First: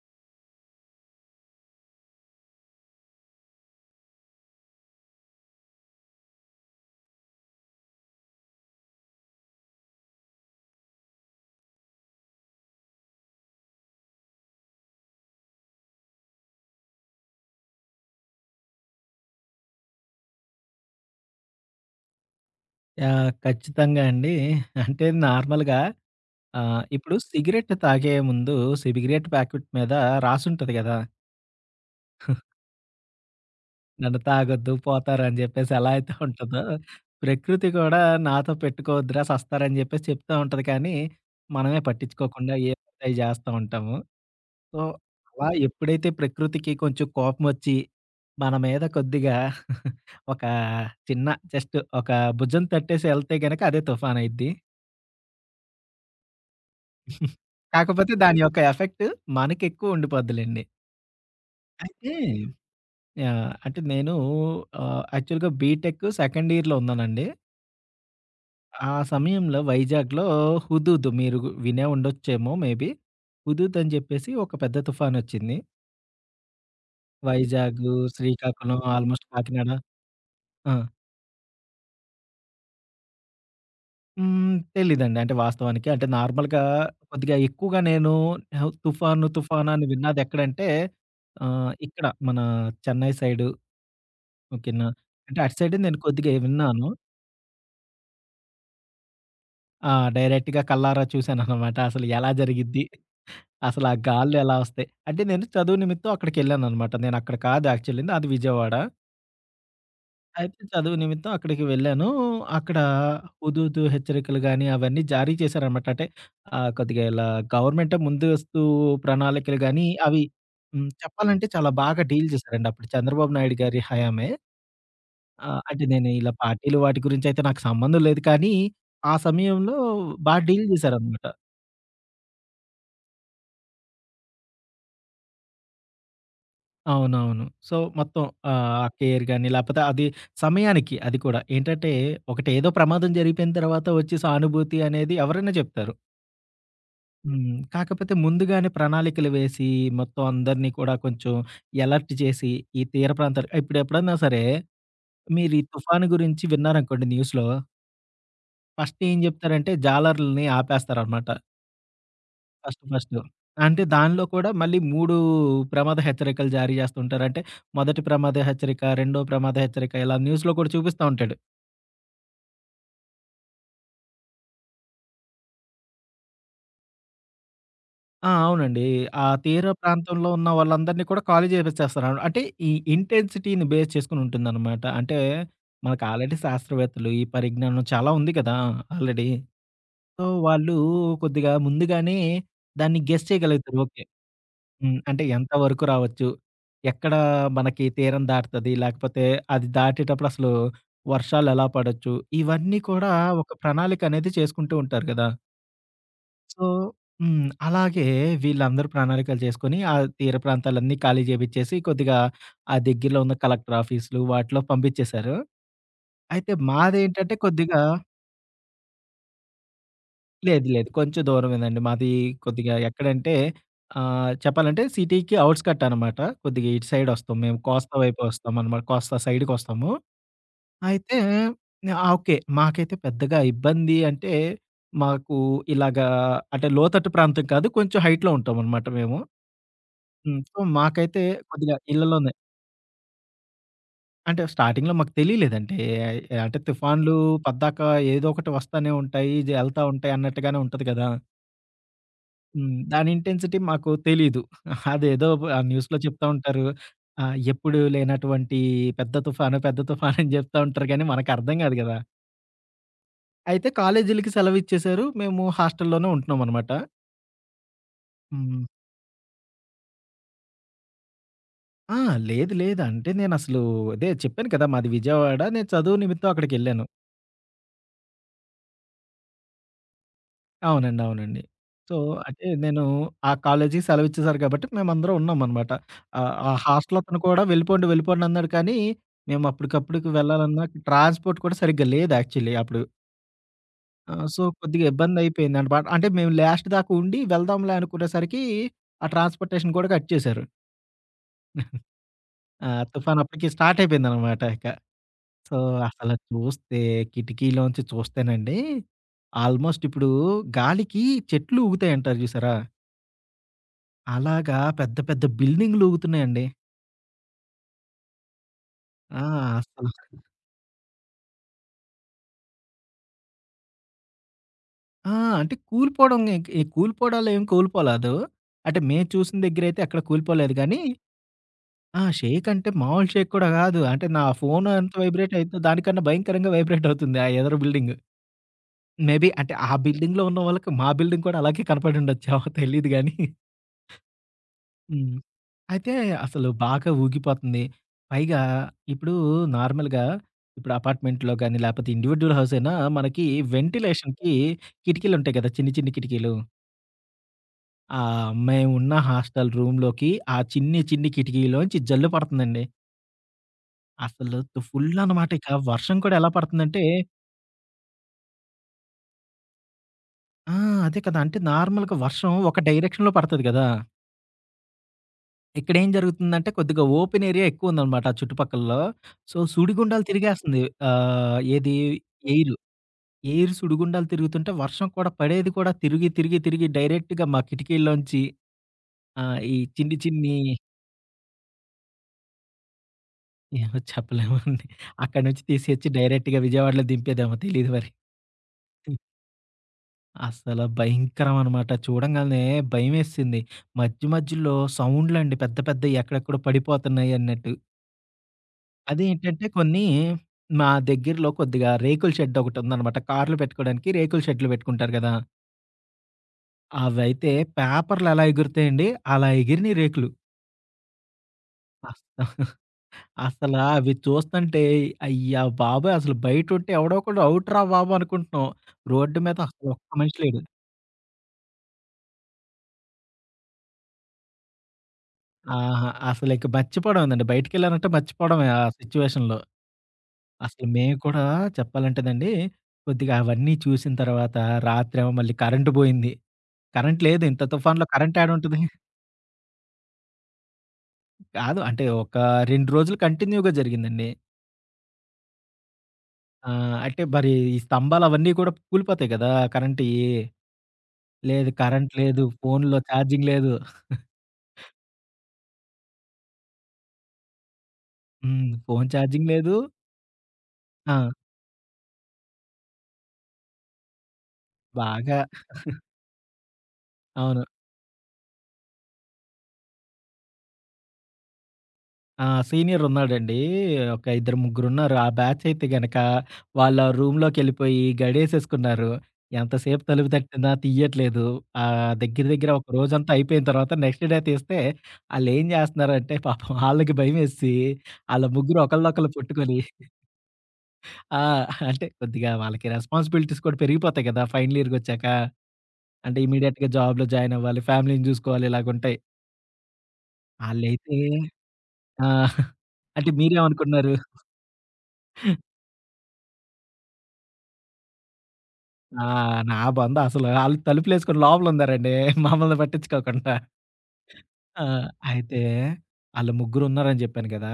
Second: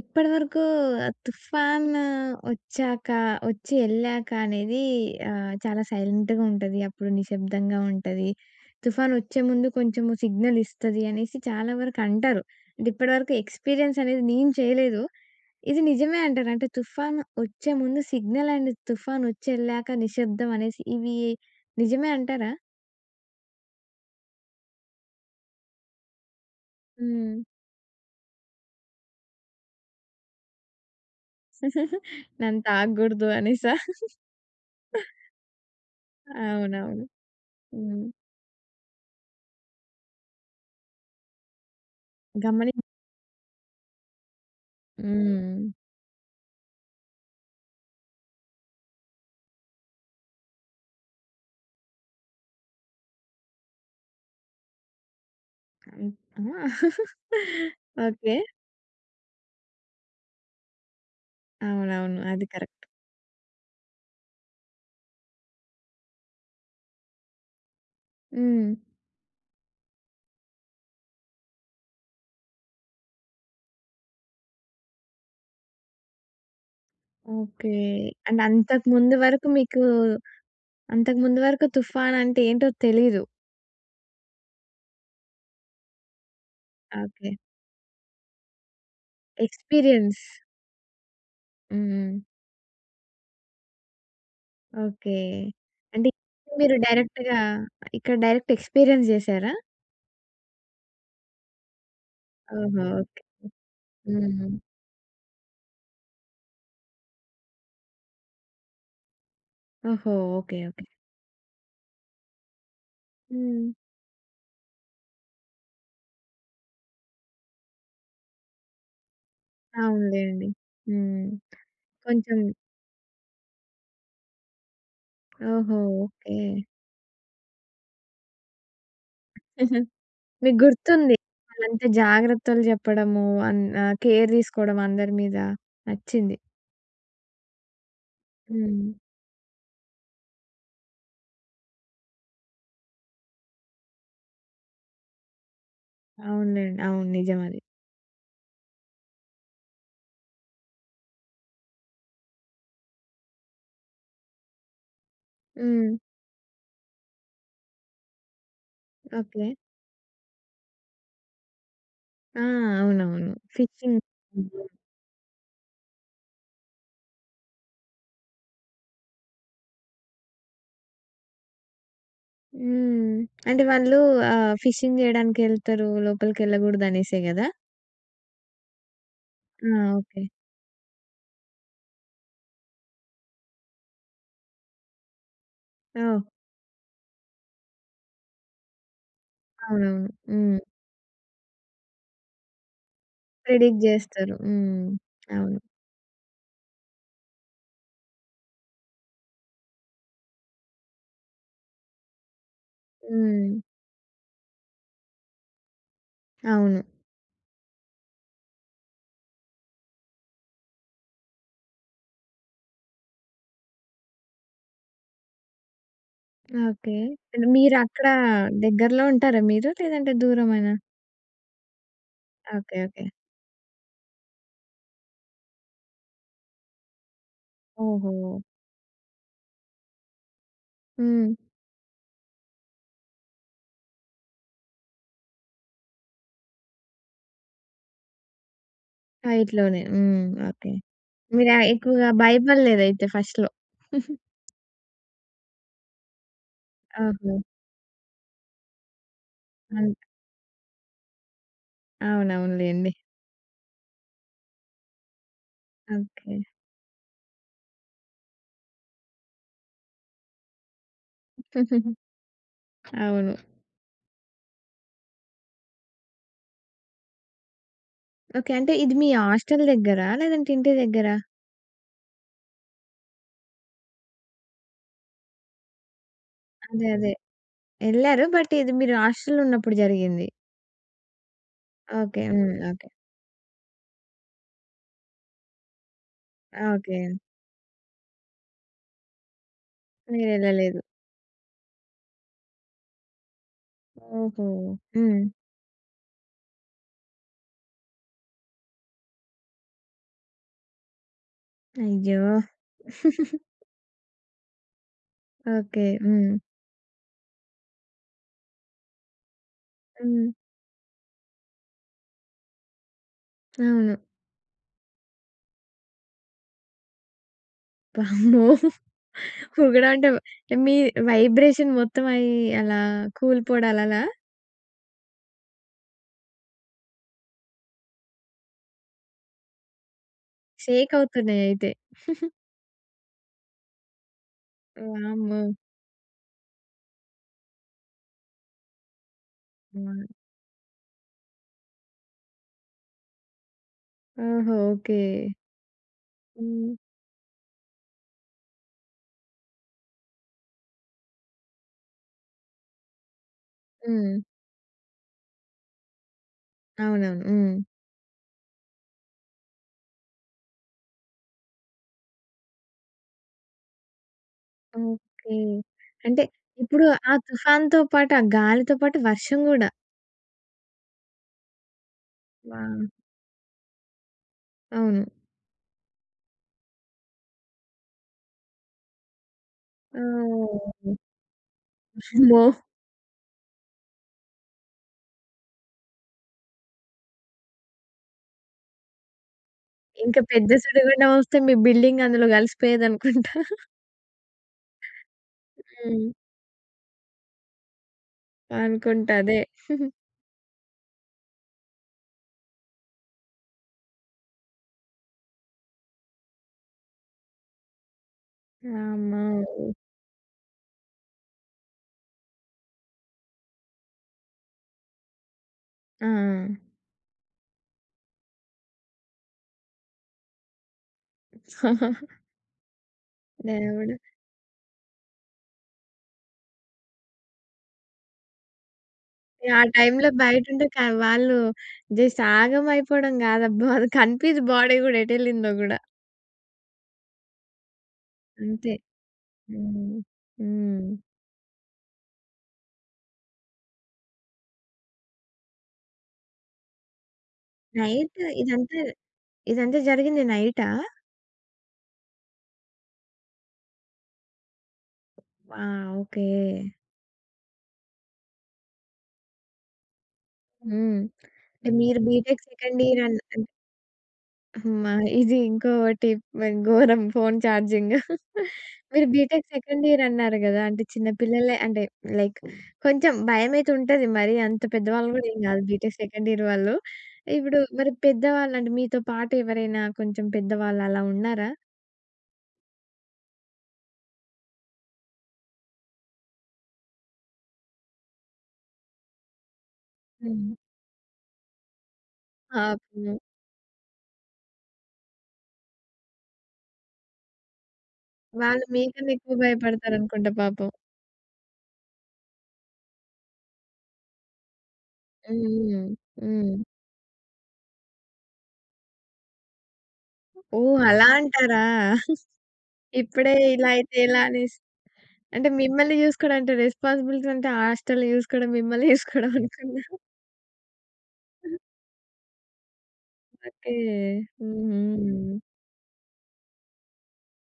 ఇప్పటివరకు 'తుఫాన్' వచ్చాక, వచ్చి ఎళ్ళాక అనేది చాలా సైలెంట్‌గా ఉంటది. అప్పుడు నిశ్శబ్దంగా ఉంటది. 'తుఫాన్' వచ్చే ముందు కొంచెం సిగ్నల్ ఇస్తది అనేసి చాలా వరకు అంటారు. అంటే ఇప్పటివరకు ఎక్స్‌పీరియన్స్ అనేది నేను చేయలేదు. ఇది నిజమే అంటారు. అంటే 'తుఫాన్' వచ్చే ముందు సిగ్నల్ అండ్ 'తుఫాన్' వచ్చి ఎళ్ళాక నిశ్శబ్దం అనేసి ఇవి నిజమే అంటారా? యాహ్! ఖచ్చితంగా అండి. అంటే నార్మల్‌గా ఇప్పుడు హ్మ్. సిగరెట్ తాగే ముందు సిగరెట్ ప్యాకెట్ మీద రాసుంటది గదా! నన్ను తాకగూడదు అనేసా? నన్ను తాగొద్దు, పోతారు అని జెప్పేసి ఎలా అయితే ఉంటదో, అవునవును. ప్రకృతి కూడా హ్మ్. నాతో పెట్టుకోవద్దురా సస్తారని జెప్పేసి చెప్తా ఉంటది కానీ, మనమే పట్టించుకోకుండా గమని ఏవి పడితే అయి జేస్తా ఉంటాము. సో, అలా హ్మ్. ఎప్పుడైతే ప్రకృతికి కొంచెం కోపమొచ్చి, మన మీద కొద్దిగా ఒక చిన్న జస్ట్ ఒక భుజం తట్టేసి ఎళ్తే గనక అదే తుఫానయిద్ది. హ్మ్. ఆ! కాకపోతే ఓకే. దాని యొక్క ఎఫెక్ట్ మనకెక్కువ ఉండిపోద్దిలెండి. అయితే అవునవును. అది కరెక్ట్. యాహ్! అంటే నేను యాక్చువల్‌గా బీటెక్ సెకండ్ ఇయర్‌లో ఉన్నానండి. హ్మ్. ఆ సమయంలో వైజాగ్‌లో హుదూద్ మీరు వినే ఉండొచ్చేమో మేబీ. హుదూద్ అని చెప్పేసి ఒక పెద్ద తుఫానొచ్చింది. ఓకే. వైజాగ్, అంటే శ్రీకాకుళం అంతకు ముందు ఆల్‌మోస్ట్ వరకు కాకినాడ. మీకు ఆ! అంతకు ముందు వరకు 'తుఫాన్' అంటే ఏంటో తెలీదు. హ్మ్. తెలీదండి. అంటే వాస్తవానికి అంటే నార్మల్‌గా ఓకే. కొద్దిగా ఎక్కువగా నేను తుఫాను, తుఫాను అని ఎక్స్‌పీరియన్స్. విన్నదెక్కడంటే ఇక్కడ హ్మ్. మన చెన్నై సైడు ఓకేనా. ఓకే. అంటే అటు సైడ్ నేను అంటే కొద్దిగా మీరు విన్నాను. డైరెక్ట్‌గా ఇక్కడ డైరెక్ట్ ఎక్స్‌పీరియన్స్ చేసారా? ఆ! డైరెక్ట్‌గా కళ్ళారా చూసాననమాట. అసలు ఎలా ఓహో! జరిగిద్ది? ఓకే. అసలు ఆ గాలులు హ్మ్. ఎలా వస్తాయి? అంటే నేను చదువు నిమిత్తం అక్కడికెళ్ళాననమాట. నేను అక్కడ కాదు యాక్చువల్లీ అది విజయవాడ. ఓహో! ఓకే. అయితే ఓకే. చదువు నిమిత్తం అక్కడికి వెళ్ళాను. అక్కడ హ్మ్. హుదూదు హెచ్చరికలు గాని అవన్నీ జారీ చేశారనమాట. అంటే కొద్దిగా ఇలా గవర్నమెంటే ముందస్తు ప్రణాళికలు గాని అవి. అవునులేండి. హ్మ్. హ్మ్. చెప్పాలంటే చాలా బాగా డీల్ కొంచెం చేశారండి. అప్పుడు చంద్రబాబు నాయుడు గారి హయామే. ఆ! ఓహో! అంటే నేను ఇలా ఓకే. పార్టీలు వాటి గురించయితే నాకు సంబంధం లేదు కానీ, ఆ సమయంలో బా మీకు డీల్ గుర్తుంది. చేశారనమాట. వాళ్ళంటే జాగ్రత్తలు చెప్పడము, కేర్ తీసుకోవడం అందరి మీద నచ్చింది. అవునవును. సో, మొత్తం ఆ హ్మ్. కేర్ గాని లేపోతే అది సమయానికి అది కూడా. ఏంటంటే ఒకటి ఏదో ప్రమాదం జరిగిపోయిన తర్వాత వచ్చే సానుభూతి అనేది ఎవరైనా చెప్తారు. అవునులెండి. అవును. నిజం హ్మ్. అది. కాకపోతే ముందుగానే ప్రణాళికలు వేసి, మొత్తం అందరిని కూడా కొంచెం ఎలర్ట్ చేసి, ఈ తీర ప్రాంతాలు ఇప్పుడు ఎప్పుడన్నా సరే మీరు ఈ హ్మ్. తుఫాను గురించి విన్నారనుకోండి న్యూస్‌లో, ఫస్ట్ ఏం ఓకే. చెప్తారంటే జాలర్లని ఆపేస్తారనమాట. ఆ! First first. అవునవును. అంటే ఫిషింగ్. దానిలో కూడా మళ్ళీ 3 ప్రమాద హెచ్చరికలు జారీ చేస్తుంటారు. అంటే మొదటి ప్రమాద హెచ్చరిక, రెండో ప్రమాద హెచ్చరిక ఇలా న్యూస్‌లో కూడా చూపిస్తా ఉంటాడు. హ్మ్. అంటే వాళ్ళు ఫిషింగ్ చేయడానికెళ్తారు. లోపలికెళ్ళకూడదనేసే గదా! ఆ! అవునండి. ఆ తీర ఆ! ఓకే. ప్రాంతంలో ఉన్న వాళ్ళందరిని కూడా ఖాళీ చేపిచ్చేస్తున్నారు. అంటే ఈ ఇంటెన్సిటీని బేస్ చేసుకొని ఉంటుందనమాట. అంటే మనకు ఓహ్! ఆల్రెడీ శాస్త్రవేత్తలు ఈ పరిజ్ఞానం చాలా ఉంది కదా! ఆల్రెడీ. అవునవును. సో, హ్మ్. వాళ్ళు కొద్దిగా ముందుగానే దాన్ని గెస్ చేయగలుగుతారు. Predict okay. జేస్తారు. హ్మ్. హ్మ్. అంటే ఎంత అవును. వరకు రావచ్చు? ఎక్కడ మనకి తీరం దాటుతది? లేకపోతే అది దాటేటప్పుడు అసలు వర్షాలు ఎలా పడొచ్చు? ఇవన్నీ కూడా హ్మ్. ఒక ప్రణాళిక అనేది చేసుకుంటూ ఉంటారు కదా! సో. అవును. హ్మ్. అలాగే వీళ్ళందరూ ప్రణాళికలు చేసుకొని, ఆ తీర ప్రాంతాలన్నీ ఖాళీ చేపిచ్చేసి, కొద్దిగా ఆ దగ్గరలో ఉన్న కలెక్టర్ ఆఫీసులు వాటిలో పంపించేశారు. అయితే ఓకే. మాదేంటంటే కొద్దిగా. మీరక్కడ దగ్గరలో ఉంటారా మీరు? లేదంటే లేదు. దూరమేనా? లేదు. కొంచెం దూరమేనండి. మాది కొద్దిగా ఓకే. ఓకే. ఎక్కడంటే చెప్పాలంటే సిటీకి ఔట్‌స్కట్ అనమాట. కొద్దిగా ఇటు సైడ్ వస్తాం. మేము కోస్తా ఓహో! వైపు వస్తామనమాట. కోస్తా సైడ్‌కొస్తాము. అయితే హ్మ్. ఆ! ఓకే. మాకైతే పెద్దగా ఇబ్బంది అంటే మాకు ఇలాగా అంటే లోతట్టు ప్రాంతం కాదు. కొంచెం హైట్‌లో ఉంటామనమాట మేము. హైట్‌లోనే. హ్మ్. హ్మ్. So, okay. మాకైతే మీరు కొద్దిగా ఎక్కువగా ఇళ్లలోనే భయపడలేదయితే ఫస్ట్‌లో. అంటే స్టార్టింగ్‌లో మాకు తెలియలేదండి. అంటే తుఫాన్లు ఓహో! పద్దాక ఏదో ఒకటి వస్తానే ఉంటాయి. ఎళ్తా అన్ ఉంటాయి అన్నట్టుగానే ఉంటది కదా! హ్మ్. అవునవునులెండి. దాని ఇంటెన్సిటీ మాకు తెలీదు. అదేదో ఆ న్యూస్‌లో చెప్తా ఓకే. ఉంటారు. ఎప్పుడు లేనటువంటి పెద్ద తుఫాను, పెద్ద తుఫాను అని చెప్తా ఉంటారు కానీ మనకర్థం కాదు కదా! అవును. అయితే కాలేజీలకి సెలవిచ్చేశారు. మేము హాస్టల్‌లోనే ఉంటున్నామనమాట. ఓకే. హ్మ్. అంటే ఇది మీ హాస్టల్ దగ్గరా? లేదంటే ఇంటి దగ్గరా? ఆ! లేదు లేదు. అంటే నేనసలు అదే చెప్పాను కదా! మాది విజయవాడ. నేను చదువు నిమిత్తం అక్కడికెళ్ళాను. అదే. అదే. ఎళ్లారు. బట్ ఇది మీరు హాస్టల్‌లో ఉన్నప్పుడు జరిగింది. అవునండి. అవునండి. So, okay. అంటే హ్మ్. నేను ఓకే. ఆ కాలేజీకి సెలవిచ్చేసారు కాబట్టి మేమందరం ఉన్నామనమాట. ఆ ఓకే. హాస్టలతను కూడా వెళ్ళిపోండి, వెళ్ళిపోండి అన్నాడు కానీ, మేము అప్పటికప్పుడుకి వెళ్ళాలన్నా మీరెళ్ళలేదు. ట్రాన్స్‌పోర్ట్ కూడా సరిగ్గా లేదు యాక్చువల్లీ అప్పుడు. సో, ఓహో! కొద్దిగా హ్మ్. ఇబ్బందయిపోయింది అనమాట. అంటే మేము లాస్ట్ దాకా ఉండి వెళ్దాంలే అనుకునేసరికి ఆ ట్రాన్స్‌పోర్టేషన్ కూడా కట్ చేశారు. అయ్యో! ఆ! తుఫాన్ అప్పటికి స్టార్ట్ అయిపోయిందనమాట ఇక. So, okay. అసలు హ్మ్. చూస్తే కిటికీలోంచి చూస్తేనండి ఆల్మోస్ట్ ఇప్పుడు హ్మ్. గాలికి చెట్లు ఊగుతాయంటారు చూసారా? అవును. అలాగా పెద్ద పెద్ద బిల్డింగులూగుతున్నాయండి. వామ్మో! ఆ! అసలు పొగడం అంటే మీ వైబ్రేషన్ మొత్తం అయి అలా కూలిపోవడాలలా? ఆ! అంటే కూలిపోవడం ఇంక ఈ కూలిపోవడాలేం కూలిపోలేదు. అంటే మేము చూసిన దగ్గరైతే ఎక్కడ కూలిపోలేదు గానీ, షేక్ అవుతున్నాయయితే. ఆ! షేక్ అంటే మామూలు షేక్ కూడా కాదు. అంటే నా ఫోన్ ఎంత వైబ్రేట్ వామ్మో! అయిద్దో దానికన్నా భయంకరంగా వైబ్రేట్ అవుతుంది ఆ ఎదర బిల్డింగు. మేబీ అంటే ఆ అవును. బిల్డింగ్‌లో ఉన్న వాళ్ళకి మా బిల్డింగ్ కూడా అలాగే కనపడుండొచ్చేమో తెలీదు గానీ. ఓహో! ఓకే. హ్మ్. అయితే అసలు హ్మ్. బాగా ఊగిపోతుంది. పైగా ఇప్పుడు నార్మల్‌గా ఇప్పుడు అపార్ట్మెంట్‌లో గాని, లేపోతే ఇండివిడ్యువల్ హౌస్ అయినా మనకి హ్మ్. వెంటిలేషన్‌కి కిటికీలుంటాయి కదా! చిన్ని, చిన్ని కిటికీలు. అవునవును. హ్మ్. మేమున్న హాస్టల్ రూమ్‌లోకి ఆ చిన్ని, చిన్ని కిటికీలోంచి జల్లు పడతందండి. అసలు ఫుల్ అనమాట. ఓకే. ఇక వర్షం కూడా అంటే ఎలా పడతందంటే ఇప్పుడు ఆ తుఫాన్‌తో పాటు, ఆ గాలితో పాటు వర్షం గూడా. ఆ! అదే కదా! అంటే నార్మల్‌గా వర్షం ఒక వా డైరెక్షన్‌లో పడతది కదా! అవును. ఇక్కడేం జరుగుతుందంటే కొద్దిగా ఓపెన్ ఏరియా ఎక్కువుందనమాట ఆ చుట్టుపక్కలలో. సో, సుడిగుండాలు తిరిగేస్తుంది. ఓహ్! ఏది అమ్మో! ఎయిరు. ఎయిర్ సుడిగుండాలు తిరుగుతుంటే వర్షం కూడా పడేది కూడా తిరిగి, తిరిగి, తిరిగి డైరెక్ట్‌గా మా కిటికీల్లోంచి ఈ చిన్ని, ఇంక చిన్ని. పెద్ద సుడిగుండం వస్తే మీ బిల్డింగ్ అందులో కలిసిపోయేదనుకుంటా. ఏమో చెప్పలేమండి. అక్కడి నుంచి తీసేచ్చి హ్మ్. డైరెక్ట్‌గా విజయవాడలో దింపేదేమో తెలీదు మరి. అనుకుంటా అదే. అసల భయంకరం అనమాట. చూడంగాల్నే భయమేసింది. మధ్య మధ్యలో సౌండ్లండి పెద్ద పెద్దయి ఎక్కడెక్కడో పడిపోతున్నాయి అన్నట్టు. వామ్మో! అదేంటంటే కొన్ని మా దగ్గరలో కొద్దిగా రేకుల షెడ్ ఒకటుందనమాట. కార్లు పెట్టుకోవడానికి రేకుల షెడ్‌లు పెట్టుకుంటారు గదా! ఆ! అవైతే పేపర్లు ఎలా ఎగురుతాయండి, అలా ఎగిరినియి రేకులు. అస్ అసలా అవి దేవుడా! చూస్తంటే అయ్య బాబోయ్! అసలు బయటుంటే ఎవడో ఒకడు అవుట్‌రా బాబు అనుకుంటున్నాం. రోడ్డు మీద ఆ అసలు ఒక్క టైంలో మనిషి లేడు. బయటుంటే క వాళ్ళు జస్ట్ ఆగమైపోవడం గాదబ్బా! అది కనిపియదు బాడీ గూడా ఎటెళ్ళిందో గూడా. ఆహా! అసలిక మర్చిపోవడమేనండి. బయటికెళ్ళానంటే మర్చిపోవడమే ఆ అంతే. సిట్యుయేషన్‌లో. హ్మ్. అసలు హ్మ్. మేము కూడా చెప్పాలంటేనండి, కొద్దిగా అవన్నీ చూసిన తర్వాత రాత్రేమో మళ్ళీ కరెంట్ బోయింది. కరెంట్ లేదు. ఇంత తుఫాన్‌లో కరెంట్ నైట్ ఏడుంటది? ఇదంతా ఇదంతా జరిగింది నైటా? కాదు. అంటే ఒక 2 రోజులు కంటిన్యూ‌గా జరిగిందండి. ఆ! ఓకే. ఆ! అంటే మరి ఈ స్తంభాలు అవన్నీ కూడా కూలిపోతాయి కదా! కరెంట్‌యి. హ్మ్. లేదు అంటే కరెంట్ మీరు లేదు. బీటెక్ ఫోన్‌లో సెకండ్ ఇయర్ అన్ ఛార్జింగ్ లేదు. అమ్మా! ఇది ఇంకోటి మరి ఘోరం ఫోను ఛార్జింగ్. హ్మ్. ఫోన్ మీరు ఛార్జింగ్ బీటెక్ లేదు. సెకండ్ ఇయర్ అన్నారు గదా! అంటే ఆ! చిన్న పిల్లలే అంటే లైక్ కొంచెం భయమైతే ఉంటది. మరి అంత పెద్దవాళ్ళు బాగా గూడా ఏం గాదు. బీటెక్ సెకండ్ ఇయర్ వాళ్ళు. అవును. ఇప్పుడు మరి పెద్దవాళ్ళు అంటే మీతో పాటు ఎవరైనా కొంచెం పెద్దవాళ్ళు అలా ఉన్నారా? ఆ! సీనియరున్నాడండి. ఒక ఇద్దరు ముగ్గురున్నారు. ఆ బ్యాచయితే గనక వాళ్ళ రూమ్‌లోకెళ్ళిపోయి గడేసేసుకున్నారు. ఎంతసేపు తలుపు తట్టినా హ్మ్. తీయట్లేదు. దగ్గర దగ్గర ఒక రోజంతా పాపము. అయిపోయిన తర్వాత నెక్స్ట్ డే తీస్తే ఆళ్ళేం జేస్తన్నారంటే పాపం ఆళ్ళకి భయమేసి ఆళ్ళ ముగ్గురు వాళ్ళు ఒకళ్ళనొకళ్ళు మీకన్నా ఎక్కువ కొట్టుకొని. భయపడతారనుకుంటా పాపం. ఆ! అంటే కొద్దిగా వాళ్ళకి రెస్పాన్సిబిలిటీస్ కూడా పెరిగిపోతాయి గదా! ఫైనల్ ఇయర్‌కొచ్చాక. హ్మ్. హ్మ్. అంటే హ్మ్. ఇమ్మీడియేట్‌గా జాబ్‌లో జాయిన్ అవ్వాలి. ఫ్యామిలీని జూసుకోవాలి. ఇలాగుంటాయి. ఓహ్! ఆళ్ళైతే. అలా అంటారా? ఆ! అంటే ఇప్పుడే ఇలా మీరేమనుకున్నారు? అయితే ఎలా అనేసి. అంటే మిమ్మల్ని జూసుకోవడం అంటే రెస్పాన్సిబిలిటీ అంటే హాస్టల్‌ని జూసుకోవడం, మిమ్మల్ని ఆ! జూసుకోవడం నా అనుకున్నా. బందసలు ఆళ్ళు తలుపులేసుకొని లోపలున్నారండి. మమ్మల్ని పట్టించుకోకుండా. ఓకే. హుహు. ఆ! అయితే ఆళ్ళు ముగ్గురున్నారని జెప్పాను గదా!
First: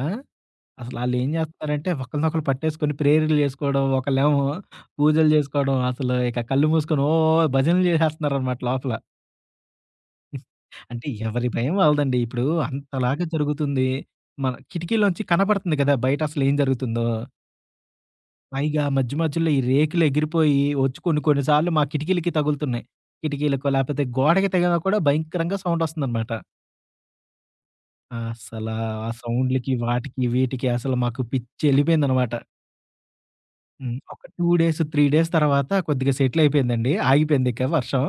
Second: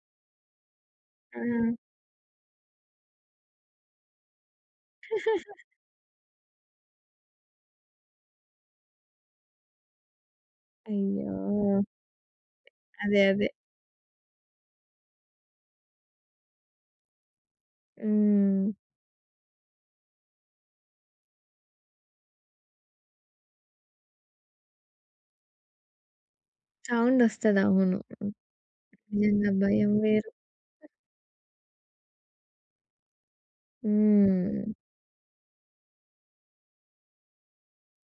అసలాళ్ళేం ఆ! జేస్తున్నారంటే ఒకళ్ళనొకళ్ళు పట్టేసుకొని ప్రేయర్లు జేసుకోవడం, ఒకళ్ళేమో పూజలు జేసుకోవడం, అసలు ఇక కళ్ళు మూసుకొని ఓ భజనలు జేసేస్తున్నారనమాట లోపల. అంటే ఎవరి భయం అయ్యో! వాళ్ళదండి. ఇప్పుడు అదే. అంతలాగా అదే. జరుగుతుంది. మన కిటికీలోంచి కనపడుతుంది గదా! బయట అసలేం జరుగుతుందో. హ్మ్. పైగా మధ్య మధ్యలో ఈ రేకులు ఎగిరిపోయి వచ్చి కొన్ని కొన్ని సార్లు మా కిటికీలకి తగులుతున్నాయి. కిటికీలకో లేపోతే గోడకి తగిలినా కూడా భయంకరంగా సౌండ్ వస్తుందనమాట. సౌండొస్తది. అవును. అస్సలా ఆ నిజంగా సౌండ్‌లకి, భయం వాటికి, వేరు. వీటికి అసలు మాకు పిచ్చెళ్ళిపోయిందనమాట. హ్మ్. ఒక 2 హ్మ్. డేస్, 3 డేస్ తర్వాత కొద్దిగా సెటిల్ అయిపోయిందండి. ఆగిపోయిందిక వర్షం.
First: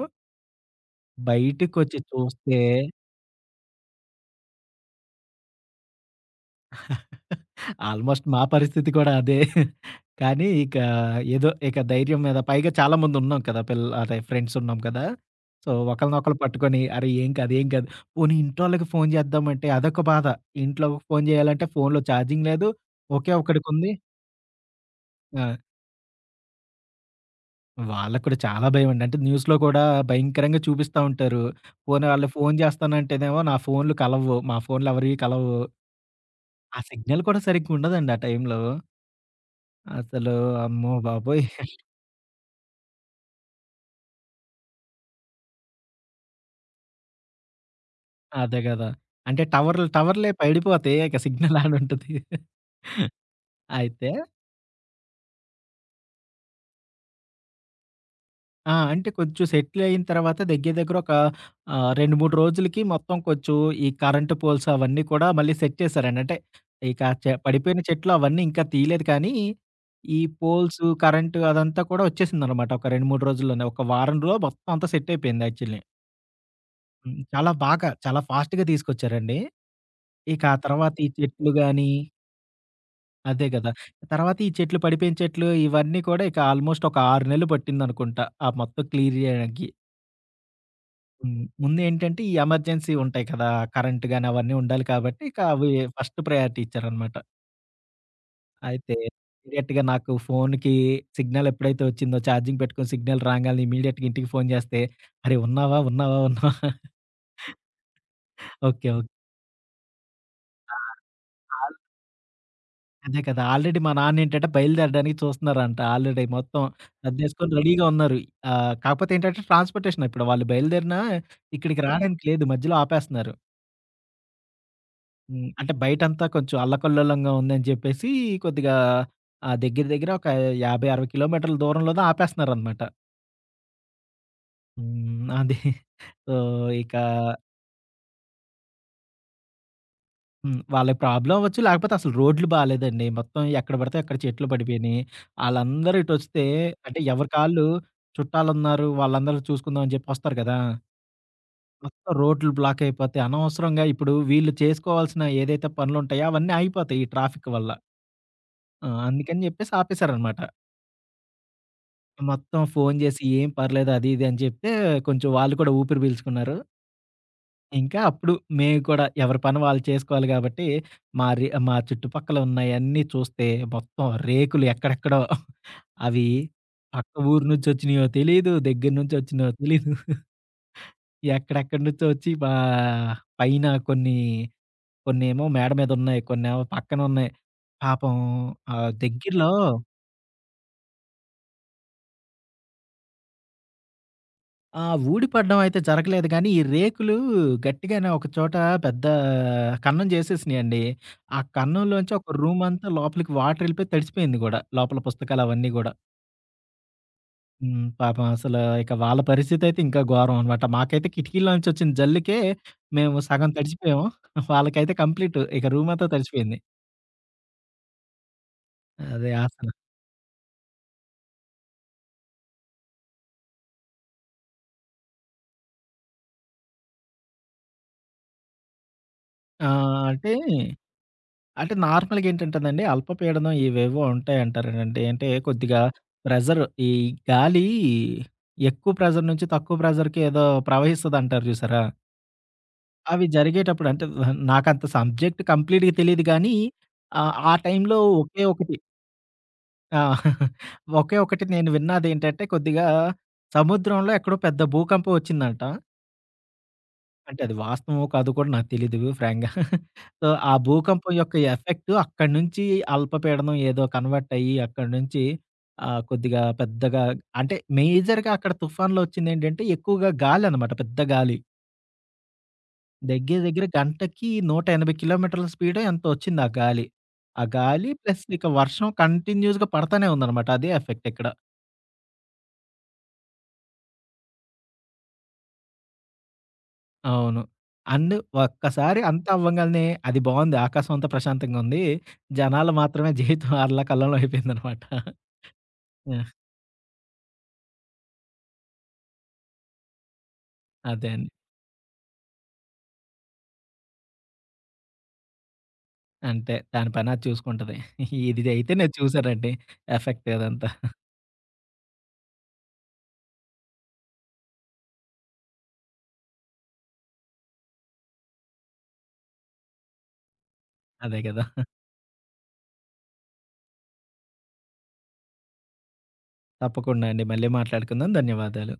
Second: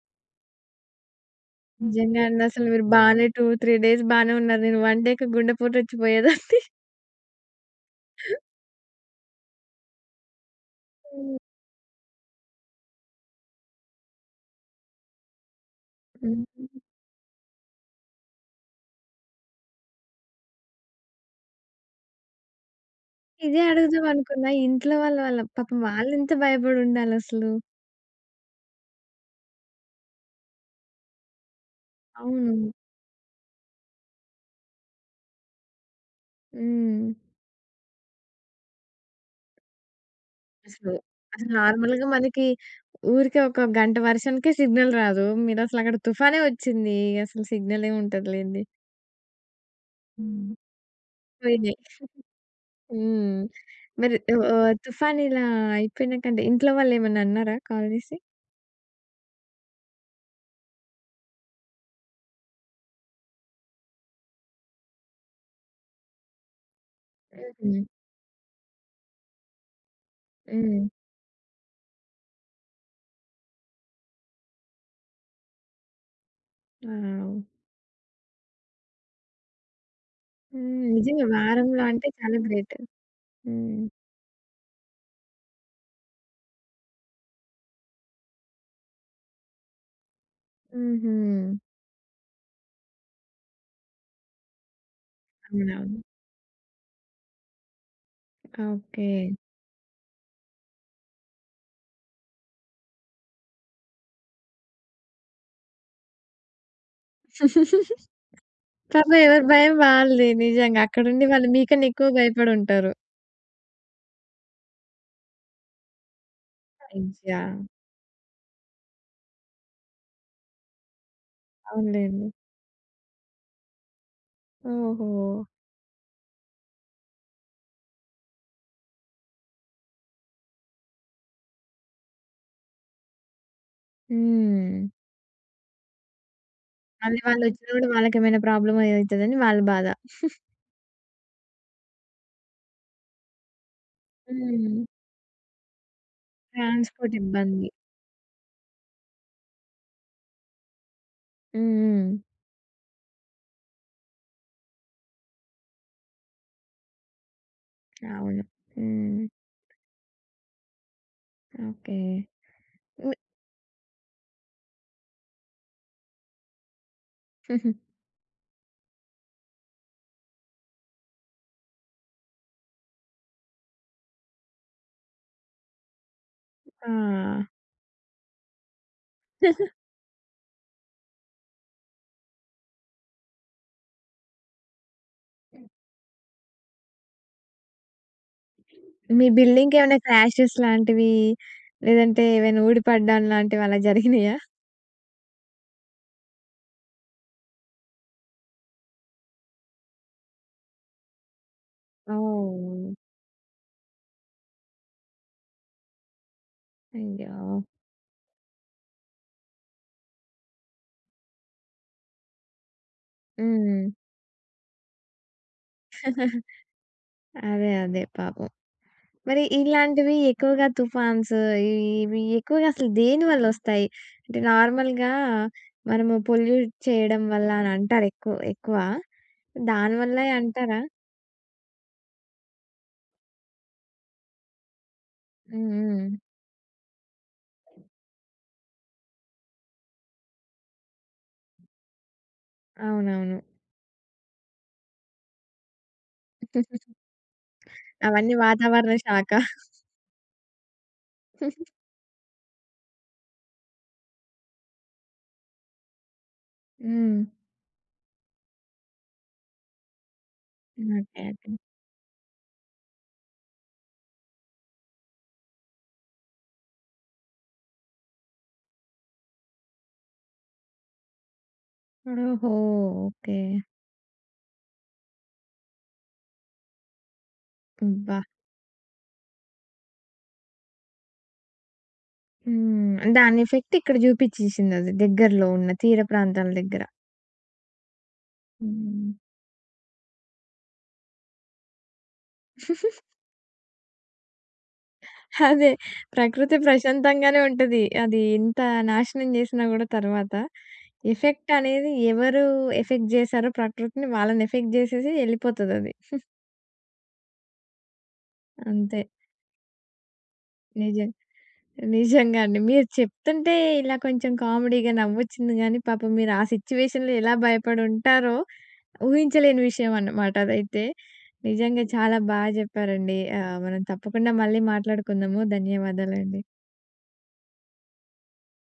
బయటికొచ్చి నిజంగా అండి. చూస్తే అసలు మీరు బానే 2, 3 డేస్ బానే ఉన్నారు. నేను 1 డేకి గుండెపోటొచ్చి పోయేదాన్ని. ఆల్మోస్ట్ మా పరిస్థితి కూడా అదే. కానీ ఇక హ్మ్. ఏదో ఇక ధైర్యం మీద పైగా చాలా మందున్నాం కదా! అదే ఫ్రెండ్స్ ఉన్నాం కదా! సో, ఒకళ్ళనొకళ్ళు హ్మ్. పట్టుకొని అరే! ఏం కాదు, ఏం కాదు. పోనీ ఇంటోళ్ళకి ఫోను చేద్దామంటే అదొక బాధ. ఇంట్లో ఫోను చేయాలంటే ఫోనులో ఛార్జింగ్ లేదు. ఒకే ఇదే ఒక్కడికుంది. అడుగుదాం అనుకున్నా. ఇంట్లో వాళ్ళ ఆ! పాపం వాళ్ళెంత భయపడుండాలసలు. వాళ్ళకి కూడా చాలా భయమండి. అంటే న్యూస్‌లో కూడా భయంకరంగా చూపిస్తా ఉంటారు. పోనీ వాళ్ళు ఫోను అవును. చేస్తానంటేనేమో నా ఫోనులు కలవవు. మా ఫోనులు ఎవరివి కలవవు. ఆ హ్మ్. సిగ్నల్ కూడా సరిగ్గా ఉండదండి ఆ టైంలో. అసలు అసలు, అమ్మో బాబోయ్! అసలు నార్మల్‌గా మనకి ఊరికే ఒక గంట వర్షానికే సిగ్నల్ రాదు. మీరసలు అక్కడ తుఫానే వచ్చింది. అసలు సిగ్నల్ ఏముంటది అదే లెండి. గదా! అంటే టవర్లు టవర్లే హ్మ్. పడిపోతే ఇక సిగ్నల్ పోయినాయి. యాడుంటది. హ్మ్. అయితే మరి ఓహ్! తుఫాన్ ఇలా అయిపోయినాకంటే ఇంట్లో వాళ్ళేమన్నా అన్నారా కాల్ చేసి? ఆ! అంటే కొంచెం సెటిల్ అయిన తర్వాత దగ్గర దగ్గర ఒక 2, 3 రోజులకి మొత్తం కొంచెం ఈ కరెంట్ పోల్స్ అవన్నీ కూడా మళ్ళీ సెట్ చేశారండి. అంటే ఇక హుహు. పడిపోయిన చెట్లు అవన్నీ ఇంకా తీయలేదు కానీ, ఈ పోల్స్, హ్మ్. కరెంట్ అదంతా కూడా వచ్చేసిందనమాట. ఒక 2, 3 రోజుల్లోనే. ఒక వారంలో మొత్తం అంతా సెట్ అయిపోయింది యాక్చువల్లీ. హ్మ్. వావ్! చాలా బాగా చాలా ఫాస్ట్‌గా తీసుకొచ్చారండి. ఇక ఆ హ్మ్. తర్వాత ఈ నిజంగా చెట్లు వారంలో గాని. అంటే చాలా గ్రేట్. అదే గదా! హ్మ్. తర్వాత ఈ చెట్లు పడిపోయిన చెట్లు ఇవన్నీ కూడా ఇక ఆల్మోస్ట్ ఒక 6 నెలలు పట్టిందనుకుంటా. ఆ మొత్తం క్లియర్ జేయడానికి. హుహు. హ్మ్. ముందేంటంటే ఈ ఎమర్జెన్సీ ఉంటాయి కదా! కరెంట్ గాని అవన్నీ ఉండాలి కాబట్టి ఇక అవి అవునవును. ఫస్ట్ ప్రయారిటీ ఇచ్చారనమాట. అయితే ఓకే. ఇమ్మీడియేట్‌గా నాకు ఫోనుకి సిగ్నల్ ఎప్పుడైతే వచ్చిందో ఛార్జింగ్ పెట్టుకొని సిగ్నల్ రాంగాల్నే ఇమ్మీడియేట్‌గా ఇంటికి ఫోను జేస్తే "అరే! ఉన్నావా? ఉన్నావా? ఉన్నావా?" ఓకే. ఓకే. పాపం ఎవరి భయం వాళ్ళది ఆ! నిజంగా. అక్కడుండి వాళ్ళు ఆ! మీకన్నా ఎక్కువ భయపడుంటారు. అదే కదా! ఆల్రెడీ మా నాన్నేంటంటే బయలుదేరడానికి చూస్తున్నారంట. ఆల్రెడీ మొత్తం అయ్యా! సర్దేసుకొని రెడీగా ఉన్నారు. కాకపోతే ఏంటంటే ట్రాన్స్‌పోర్టేషన్ ఇప్పుడు వాళ్ళు బయలుదేరినా ఇక్కడికి రాడానికి అవునులెండి. లేదు. మధ్యలో ఆపేస్తున్నారు. ఓహో! హ్మ్. అంటే బయటంతా కొంచెం అల్లకల్లోలంగా ఉందని జెప్పేసి కొద్దిగా ఆ దగ్గర దగ్గర ఒక 50, 60 కిలోమీటర్ల దూరంలోనో ఆపేస్తున్నారనమాట. హ్మ్. హ్మ్. అది. సో, ఇక. మళ్ళీ వాళ్ళొచ్చినా గూడా వాళ్ళకేమైనా ప్రాబ్లమ్ అయితదని వాళ్ళ బాధ. హ్మ్. వాళ్ళకి ప్రాబ్లమ్ అవ్వచ్చు. లేకపోతే అసలు రోడ్లు బాలేదండి. మొత్తం ఎక్కడ పడితే అక్కడ చెట్లు హ్మ్. పడిపోయినియి. ఆళ్ళందరూ ఇటొస్తే అంటే ట్రాన్స్‌పోర్ట్ ఎవరి కాళ్ళు ఇబ్బంది. చుట్టాలున్నారు, వాళ్ళందరూ చూసుకుందాం అని చెప్పి వస్తారు కదా! హ్మ్. మొత్తం రోడ్లు బ్లాక్ అయిపోతే అనవసరంగా ఇప్పుడు వీళ్ళు చేసుకోవాల్సిన ఏదైతే పనులుంటాయో అవన్నీ ఆగిపోతాయి ఈ ట్రాఫిక్ వల్ల. హ్మ్. అవును. ఆ! హ్మ్. అందుకని చెప్పేసి ఆపేశారనమాట. ఓకే. మొత్తం ఫోను చేసి ఏం పర్లేదు అది ఇది అని చెప్తే కొంచెం వాళ్ళు కూడా ఊపిరి పీల్చుకున్నారు. హ్మ్. ఇంకా అప్పుడు మేము కూడా ఎవరి పని వాళ్ళు చేసుకోవాలి కాబట్టి, మా చుట్టుపక్కల ఉన్నయన్నీ చూస్తే మొత్తం రేకులు ఎక్కడెక్కడో అవి ఆ! పక్క ఊరు నుంచొచ్చినయో తెలీదు, దగ్గర నుంచొచ్చినయో తెలీదు. ఎక్కడెక్కడి నుంచో వచ్చి మా పైన కొన్ని కొన్నేమో మేడ మీద ఉన్నాయి. కొన్నేమో పక్కన ఉన్నాయి. పాపం మీ దగ్గరలో. బిల్డింగ్‌కేమైనా క్రాషెస్ లాంటివి లేదంటే ఏవైనా ఊడిపడడం లాంటివి అలా జరిగినాయా? ఆ! ఊడిపడడం అయితే జరగలేదు గానీ, ఈ రేకులు గట్టిగానే ఒక చోట పెద్ద కన్నం చేసేసినియండి. ఆ కన్నంలోంచి ఒక రూమంతా ఓహ్! లోపలికి వాటరెళ్ళిపోయి తడిసిపోయింది గూడా. లోపల పుస్తకాలవన్నీ గూడా. అయ్యో! హ్మ్. పాపం అసలు ఇక వాళ్ళ పరిస్థితయితే ఇంకా ఘోరం అనమాట. మాకైతే కిటికీలోంచి వచ్చిన జల్లుకే మేము సగం హ్మ్. తడిసిపోయాము. వాళ్ళకైతే కంప్లీట్ ఇక రూమంతా తడిసిపోయింది. అదే. పాపం. అదే మరి అసలు. ఇలాంటివి ఎక్కువగా తుఫాన్స్ ఇవి ఇవి ఎక్కువగా అసలు దేనివల్లొస్తాయి? అంటే నార్మల్‌గా మనము పొల్యూట్ చేయడం వల్ల అని అంటారు ఎక్కువ ఎక్కువ. ఆ! దానివల్లే అంటే అంటారా? అంటే నార్మల్‌గా ఏంటంటేనండి, అల్పపీడనం ఇవేవో ఉంటాయంటారేనండి. అంటే హ్మ్. కొద్దిగా హ్మ్. ప్రెషర్ ఈ గాలి ఎక్కువ ప్రెషర్ నుంచి తక్కువ ప్రెషర్‌కి ఏదో ప్రవహిస్తదంటారు జూసారా? అవి అవునవును. జరిగేటప్పుడు అంటే నాకంత సబ్జెక్ట్ కంప్లీట్‌గా తెలీదు గానీ ఆ టైంలో అవన్నీ ఒకే ఒకటి. వాతావరణ శాఖ. ఆ! ఒకే ఒకటి హ్మ్. నేను విన్నదేంటంటే కొద్దిగా సముద్రంలో ఎక్కడో పెద్ద భూకంపం ఒచ్చిందంట. అంటే అది వాస్తవమో కాదో కూడా నాకు తెలీదు ఫ్రాంక్‌గా. సో, ఆ భూకంపం ఓకే. యొక్క ఓకే. ఎఫెక్ట్ అక్కడి నుంచి అల్పపీడనం ఏదో కన్వర్ట్ అయ్యి అక్కడి నుంచి కొద్దిగా పెద్దగా అంటే మేజర్‌గా అక్కడ తుఫాన్‌లో వచ్చిందేంటంటే ఎక్కువగా గాలనమాట. పెద్ద గాలి. ఓహో! ఓకే. దగ్గర దగ్గర గంటకి 180 కిలోమీటర్ల స్పీడో ఎంతో వచ్చింది ఆ గాలి. ఆ గాలి అబ్బా! ప్లస్ ఇక వర్షం కంటిన్యూస్‌గా పడతానే ఉందనమాట. అదే ఎఫెక్ట్ ఇక్కడ. హ్మ్. దాని ఎఫెక్ట్ ఇక్కడ చూపించేసిందది దగ్గరలో ఉన్న తీర ప్రాంతాల దగ్గర. అవును. అండ్ ఒక్కసారి హ్మ్. అంతా అవ్వంగాల్నే అది బావుంది. ఆకాశం అంతా ప్రశాంతంగా ఉంది. జనాలు మాత్రమే జీవితం అల్ల కల్లోలం అయిపోయిందనమాట. అదే. ఆ! ప్రకృతి ప్రశాంతంగానే ఉంటది. అది ఎంత నాశనం జేసినా గూడా తర్వాత. అదే అండి. ఎఫెక్ట్ అనేది ఎవరు ఎఫెక్ట్ జేశారో ప్రకృతిని వాళ్ళని ఎఫెక్ట్ జేసేసి ఎళ్ళిపోతదది. అంతే దాని పనది చూసుకుంటది. ఇది అయితే నేను అంతే. చూసానండి ఎఫెక్ట్ అదంతా. నిజం. నిజంగా అండి. మీరు చెప్తుంటే ఇలా కొంచెం కామెడీగా నవ్వొచ్చింది గానీ, పాపం మీరు ఆ సిట్యుయేషన్‌లో ఎలా భయపడి ఉంటారో ఊహించలేని విషయం అన్నమాట అదైతే. అదే కదా! నిజంగా చాలా బా జెప్పారండి. మనం తప్పకుండా మళ్ళీ మాట్లాడుకుందాము. ధన్యవాదాలండి. తప్పకుండా అండి. మళ్ళీ మాట్లాడుకుందాం. ధన్యవాదాలు.